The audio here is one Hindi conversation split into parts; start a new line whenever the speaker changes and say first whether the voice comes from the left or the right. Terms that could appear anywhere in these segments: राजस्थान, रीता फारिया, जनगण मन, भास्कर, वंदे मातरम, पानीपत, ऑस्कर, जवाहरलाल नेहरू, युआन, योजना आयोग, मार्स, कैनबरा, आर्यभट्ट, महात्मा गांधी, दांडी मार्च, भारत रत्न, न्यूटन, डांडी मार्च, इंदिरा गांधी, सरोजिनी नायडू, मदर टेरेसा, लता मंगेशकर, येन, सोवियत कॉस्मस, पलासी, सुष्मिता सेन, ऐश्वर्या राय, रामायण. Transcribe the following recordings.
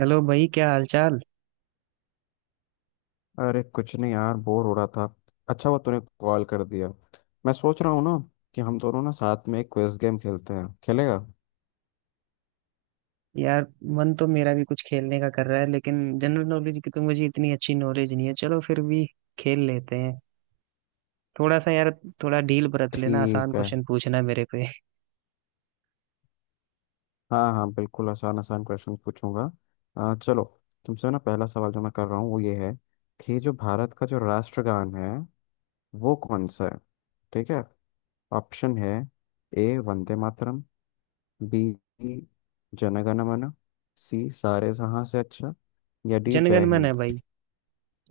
right: हेलो भाई, क्या हालचाल।
left: अरे कुछ नहीं यार, बोर हो रहा था। अच्छा हुआ तूने कॉल कर दिया। मैं सोच रहा हूँ ना कि हम दोनों ना साथ में एक क्विज गेम खेलते हैं, खेलेगा?
right: यार, मन तो मेरा भी कुछ खेलने का कर रहा है, लेकिन जनरल नॉलेज की तो मुझे इतनी अच्छी नॉलेज नहीं है। चलो फिर भी खेल लेते हैं। थोड़ा सा यार, थोड़ा ढील बरत लेना, आसान
left: ठीक है।
right: क्वेश्चन पूछना मेरे पे।
left: हाँ हाँ, बिल्कुल आसान आसान क्वेश्चन पूछूंगा। चलो। तुमसे ना पहला सवाल जो मैं कर रहा हूँ वो ये है कि जो भारत का जो राष्ट्रगान है वो कौन सा है? ठीक है। ऑप्शन है। ए वंदे मातरम, बी जनगण मन, सी सारे जहां से अच्छा, या डी
right: जनगण
left: जय
right: मन है
left: हिंद।
right: भाई।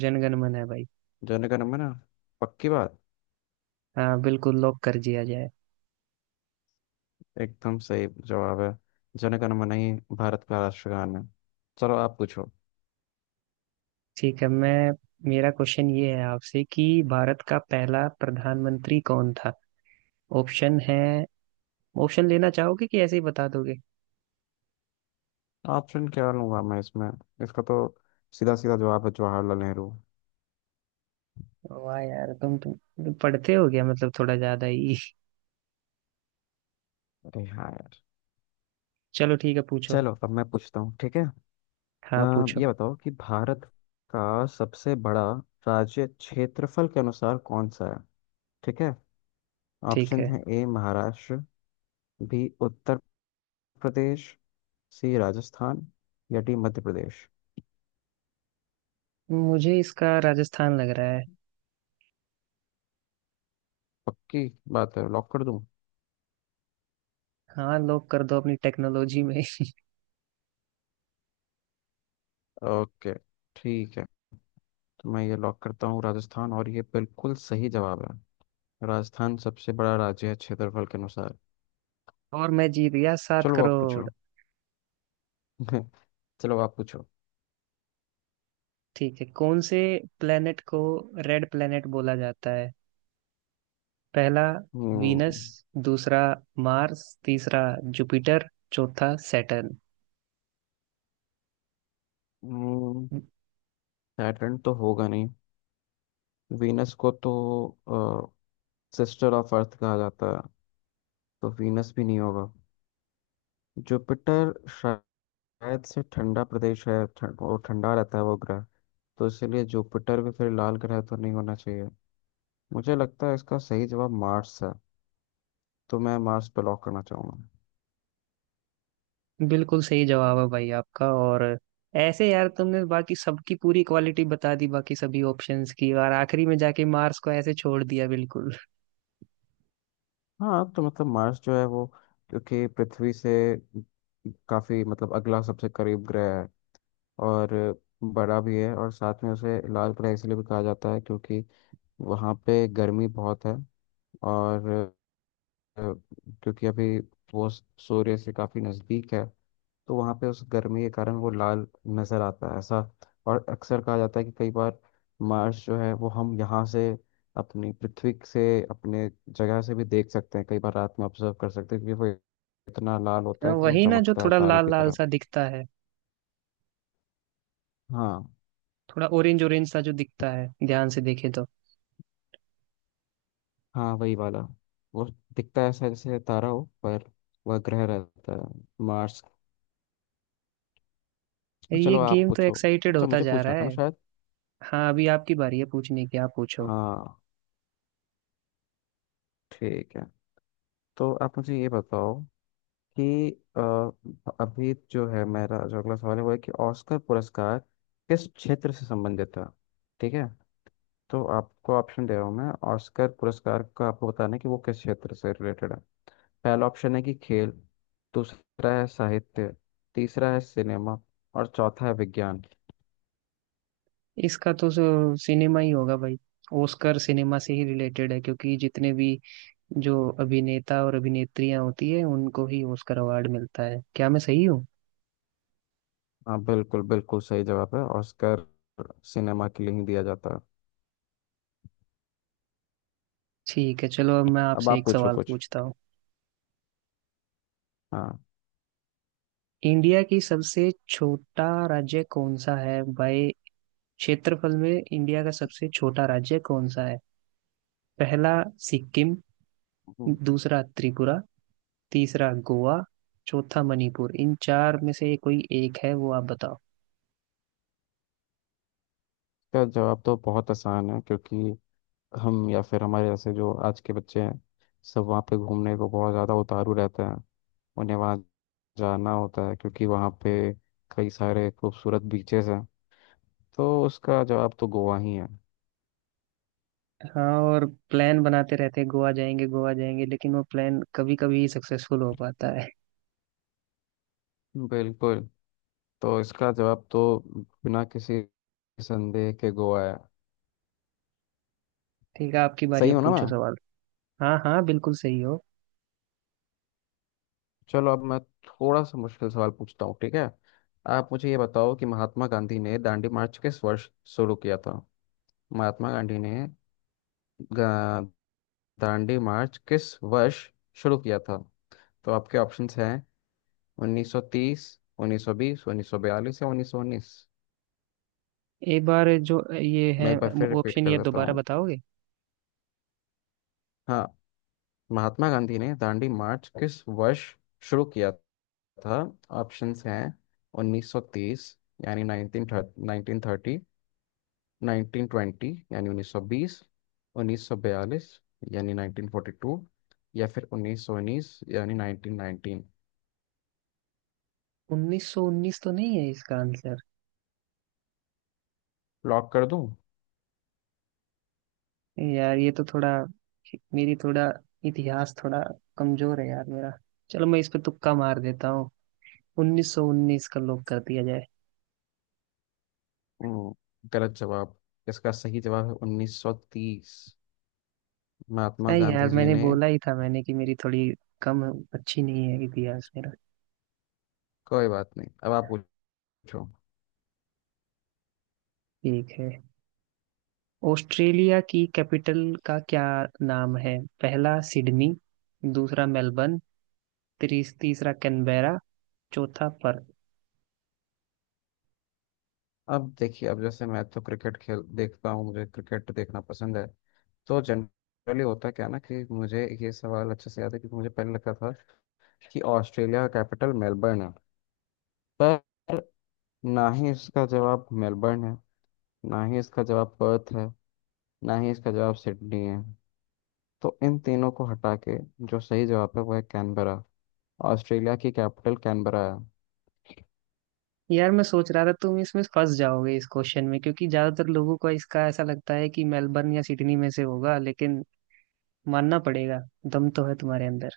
right: जनगण मन है भाई।
left: जनगण मन? पक्की बात।
right: हाँ, बिल्कुल लॉक कर दिया जाए।
left: एकदम सही जवाब है। जन गण मन ही भारत का राष्ट्रगान है। चलो आप पूछो।
right: ठीक है, मैं मेरा क्वेश्चन ये है आपसे कि भारत का पहला प्रधानमंत्री कौन था। ऑप्शन है, ऑप्शन लेना चाहोगे कि ऐसे ही बता दोगे।
left: ऑप्शन क्या लूंगा मैं इसमें? इसका तो सीधा सीधा जवाब है, जवाहरलाल नेहरू।
right: वाह यार, तुम पढ़ते हो गया, मतलब थोड़ा ज्यादा ही।
left: अरे हाँ यार।
right: चलो ठीक है, पूछो।
left: चलो अब मैं पूछता हूँ, ठीक है? अ,
right: हाँ पूछो।
left: ये बताओ कि भारत का सबसे बड़ा राज्य क्षेत्रफल के अनुसार कौन सा है? ठीक है।
right: ठीक
left: ऑप्शन
right: है,
left: है A Maharashtra, B Uttar Pradesh, C राजस्थान, या डी मध्य प्रदेश।
right: मुझे इसका राजस्थान लग रहा है।
left: पक्की बात है, लॉक कर दूं?
right: हाँ लोग कर दो अपनी टेक्नोलॉजी में।
left: ओके ठीक है। तो मैं ये लॉक करता हूँ राजस्थान, और ये बिल्कुल सही जवाब है। राजस्थान सबसे बड़ा राज्य है क्षेत्रफल के अनुसार।
right: और मैं जीत गया सात
left: चलो आप
right: करोड़
left: पूछो। चलो आप पूछो।
right: ठीक है, कौन से प्लेनेट को रेड प्लेनेट बोला जाता है। पहला
left: हम्म।
right: वीनस, दूसरा मार्स, तीसरा जुपिटर, चौथा सैटर्न।
left: सैटर्न तो होगा नहीं। वीनस को तो सिस्टर ऑफ अर्थ कहा जाता है, तो वीनस भी नहीं होगा। जुपिटर शायद से ठंडा प्रदेश है, वो ठंडा रहता है वो ग्रह। तो इसलिए जुपिटर भी फिर लाल ग्रह तो नहीं होना चाहिए। मुझे लगता है इसका सही जवाब मार्स है। तो मैं मार्स पे लॉक करना चाहूंगा।
right: बिल्कुल सही जवाब है भाई आपका। और ऐसे यार, तुमने बाकी सबकी पूरी क्वालिटी बता दी बाकी सभी ऑप्शंस की, और आखिरी में जाके मार्स को ऐसे छोड़ दिया, बिल्कुल।
left: हाँ तो मतलब मार्स जो है वो, क्योंकि पृथ्वी से काफी मतलब अगला सबसे करीब ग्रह है और बड़ा भी है। और साथ में उसे लाल ग्रह इसलिए भी कहा जाता है क्योंकि वहाँ पे गर्मी बहुत है। और अ, क्योंकि अभी वो सूर्य से काफी नजदीक है, तो वहाँ पे उस गर्मी के कारण वो लाल नज़र आता है ऐसा। और अक्सर कहा जाता है कि कई बार मार्स जो है वो हम यहाँ से, अपनी पृथ्वी से, अपने जगह से भी देख सकते हैं। कई बार रात में ऑब्जर्व कर सकते हैं क्योंकि वो इतना लाल होता है कि वो
right: वही ना, जो
left: चमकता है
right: थोड़ा
left: तारे
right: लाल
left: की
right: लाल
left: तरह।
right: सा दिखता है,
left: हाँ।
right: थोड़ा ऑरेंज ऑरेंज सा जो दिखता है, ध्यान से देखे तो।
left: हाँ वही वाला। वो दिखता है ऐसा जैसे तारा हो, पर वह ग्रह रहता है, मार्स।
right: ये
left: चलो आप
right: गेम तो
left: पूछो।
right: एक्साइटेड
left: अच्छा
right: होता
left: मुझे
right: जा
left: पूछना
right: रहा
left: था ना
right: है।
left: शायद।
right: हाँ अभी आपकी बारी है पूछने की, आप पूछो।
left: हाँ ठीक है। तो आप मुझे ये बताओ कि अ, अभी जो है मेरा जो अगला सवाल है वो है कि ऑस्कर पुरस्कार किस क्षेत्र से संबंधित है? ठीक है। तो आपको ऑप्शन दे रहा हूँ मैं। ऑस्कर पुरस्कार का आपको बताना है कि वो किस क्षेत्र से रिलेटेड है। पहला ऑप्शन है कि खेल, दूसरा है साहित्य, तीसरा है सिनेमा, और चौथा है विज्ञान।
right: इसका तो सिनेमा ही होगा भाई। ओस्कर सिनेमा से ही रिलेटेड है, क्योंकि जितने भी जो अभिनेता और अभिनेत्रियां होती है उनको ही ओस्कर अवार्ड मिलता है। क्या मैं सही हूँ।
left: हाँ बिल्कुल बिल्कुल सही जवाब है। ऑस्कर सिनेमा के लिए ही दिया जाता है।
right: ठीक है, चलो अब मैं
left: अब
right: आपसे
left: आप
right: एक
left: पूछो
right: सवाल
left: कुछ।
right: पूछता हूँ।
left: हाँ।
right: इंडिया की सबसे छोटा राज्य कौन सा है भाई, क्षेत्रफल में इंडिया का सबसे छोटा राज्य कौन सा है। पहला सिक्किम,
left: इसका
right: दूसरा त्रिपुरा, तीसरा गोवा, चौथा मणिपुर। इन चार में से कोई एक है, वो आप बताओ।
left: जवाब तो बहुत आसान है, क्योंकि हम या फिर हमारे जैसे जो आज के बच्चे हैं, सब वहाँ पे घूमने को बहुत ज़्यादा उतारू रहते हैं। उन्हें वहाँ जाना होता है क्योंकि वहाँ पे कई सारे खूबसूरत बीचेस हैं। तो उसका जवाब तो गोवा ही है।
right: हाँ, और प्लान बनाते रहते हैं गोवा जाएंगे गोवा जाएंगे, लेकिन वो प्लान कभी कभी सक्सेसफुल हो पाता है।
left: बिल्कुल। तो इसका जवाब तो बिना किसी संदेह के गोवा है।
right: ठीक है, आपकी बारी,
left: सही
right: अब
left: हूँ ना मैं?
right: पूछो सवाल। हाँ हाँ, बिल्कुल सही हो।
left: चलो अब मैं थोड़ा सा मुश्किल सवाल पूछता हूँ, ठीक है? आप मुझे ये बताओ कि महात्मा गांधी ने दांडी मार्च किस वर्ष शुरू किया था? महात्मा गांधी ने गा- दांडी मार्च किस वर्ष शुरू किया था? तो आपके ऑप्शंस हैं 1930, 1920, 1942 या 1919।
right: एक बार जो ये है,
left: मैं एक बार फिर रिपीट
right: ऑप्शन
left: कर
right: ये
left: देता
right: दोबारा
left: हूँ।
right: बताओगे।
left: हाँ। महात्मा गांधी ने दांडी मार्च किस वर्ष शुरू किया था? ऑप्शंस हैं 1930 यानी 1930, 1920 यानी 1920, 1942 यानी 1942, या फिर 1919 यानी 1919।
right: 1919 तो नहीं है इसका आंसर।
left: लॉक कर दूं?
right: यार ये तो थोड़ा, मेरी थोड़ा इतिहास थोड़ा कमजोर है यार मेरा। चलो मैं इस पे तुक्का मार देता हूँ, उन्नीस सौ उन्नीस का लॉक कर दिया जाए।
left: हम्म, गलत जवाब। इसका सही जवाब है 1930। महात्मा
right: अरे यार,
left: गांधी जी
right: मैंने
left: ने।
right: बोला ही था मैंने कि मेरी थोड़ी कम अच्छी नहीं है इतिहास मेरा।
left: कोई बात नहीं, अब आप पूछो।
right: ठीक है, ऑस्ट्रेलिया की कैपिटल का क्या नाम है। पहला सिडनी, दूसरा मेलबर्न, तीसरा कैनबेरा, चौथा पर्थ।
left: अब देखिए, अब जैसे मैं तो क्रिकेट खेल देखता हूँ, मुझे क्रिकेट देखना पसंद है। तो जनरली होता क्या है ना कि मुझे ये सवाल अच्छे से याद है क्योंकि मुझे पहले लगता था कि ऑस्ट्रेलिया का कैपिटल मेलबर्न है। पर ना ही इसका जवाब मेलबर्न है, ना ही इसका जवाब पर्थ है, ना ही इसका जवाब सिडनी है। तो इन तीनों को हटा के जो सही जवाब है वो है कैनबरा। ऑस्ट्रेलिया की कैपिटल कैनबरा है।
right: यार मैं सोच रहा था तुम इसमें फंस जाओगे इस क्वेश्चन में, क्योंकि ज्यादातर लोगों को इसका ऐसा लगता है कि मेलबर्न या सिडनी में से होगा, लेकिन मानना पड़ेगा, दम तो है तुम्हारे अंदर।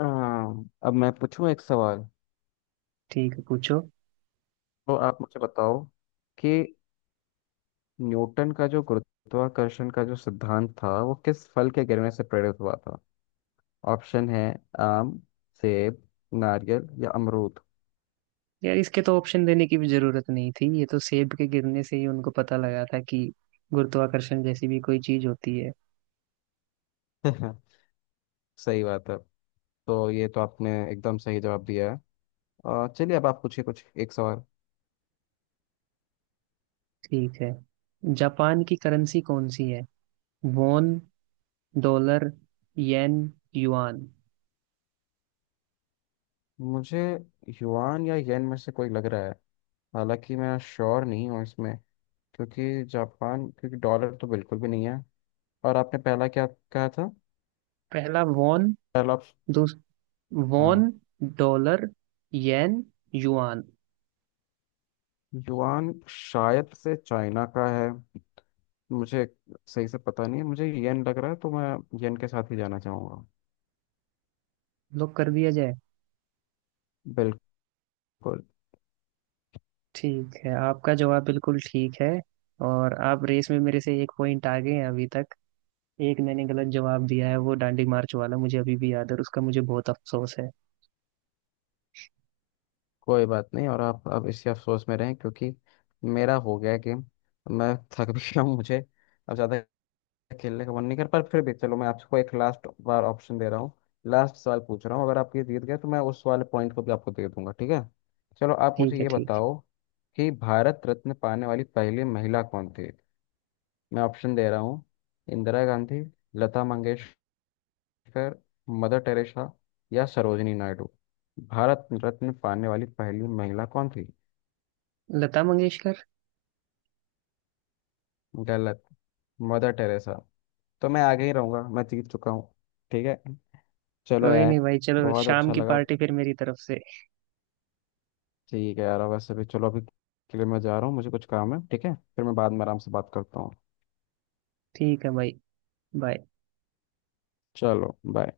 left: अब मैं पूछूं एक सवाल।
right: ठीक है पूछो।
left: तो आप मुझे बताओ कि न्यूटन का जो गुरुत्वाकर्षण का जो सिद्धांत था वो किस फल के गिरने से प्रेरित हुआ था? ऑप्शन है आम, सेब, नारियल या अमरूद।
right: यार इसके तो ऑप्शन देने की भी जरूरत नहीं थी, ये तो सेब के गिरने से ही उनको पता लगा था कि गुरुत्वाकर्षण जैसी भी कोई चीज होती है।
left: सही बात है। तो ये तो आपने एकदम सही जवाब दिया है। चलिए अब आप पूछिए कुछ एक सवाल।
right: ठीक है, जापान की करेंसी कौन सी है। Won, dollar, येन, युआन।
left: मुझे युआन या येन में से कोई लग रहा है। हालांकि मैं श्योर नहीं हूँ इसमें, क्योंकि जापान, क्योंकि डॉलर तो बिल्कुल भी नहीं है। और आपने पहला क्या कहा था?
right: पहला वॉन,
left: पहला।
right: दूस वॉन,
left: हाँ।
right: Dollar, येन, युआन।
left: युआन शायद से चाइना का है। मुझे सही से पता नहीं है, मुझे येन लग रहा है, तो मैं येन के साथ ही जाना चाहूँगा।
right: लॉक कर दिया जाए।
left: बिल्कुल।
right: ठीक है, आपका जवाब बिल्कुल ठीक है, और आप रेस में मेरे से एक पॉइंट आगे हैं अभी तक। एक मैंने गलत जवाब दिया है वो डांडी मार्च वाला, मुझे अभी भी याद है और उसका मुझे बहुत अफसोस है।
left: कोई बात नहीं, और आप अब इसी अफसोस में रहें क्योंकि मेरा हो गया गेम। मैं थक भी गया हूँ, मुझे अब ज़्यादा खेलने का मन नहीं कर, पर फिर भी चलो मैं आपको एक लास्ट बार ऑप्शन दे रहा हूँ। लास्ट सवाल पूछ रहा हूँ। अगर आप ये जीत गए तो मैं उस वाले पॉइंट को भी आपको दे दूंगा, ठीक है? चलो आप मुझे
right: ठीक है,
left: ये
right: ठीक
left: बताओ कि भारत रत्न पाने वाली पहली महिला कौन थी? मैं ऑप्शन दे रहा हूँ। इंदिरा गांधी, लता मंगेशकर, मदर टेरेसा या सरोजिनी नायडू। भारत रत्न पाने वाली पहली महिला कौन थी?
right: है। लता मंगेशकर।
left: गलत। मदर टेरेसा। तो मैं आगे ही रहूंगा, मैं जीत चुका हूँ। ठीक है। चलो
right: कोई नहीं
left: यार,
right: भाई, चलो
left: बहुत
right: शाम
left: अच्छा
right: की
left: लगा।
right: पार्टी फिर मेरी तरफ से।
left: ठीक है यार, वैसे भी चलो अभी के लिए मैं जा रहा हूँ, मुझे कुछ काम है, ठीक है? फिर मैं बाद में आराम से बात करता हूँ।
right: ठीक है भाई, बाय।
left: चलो बाय।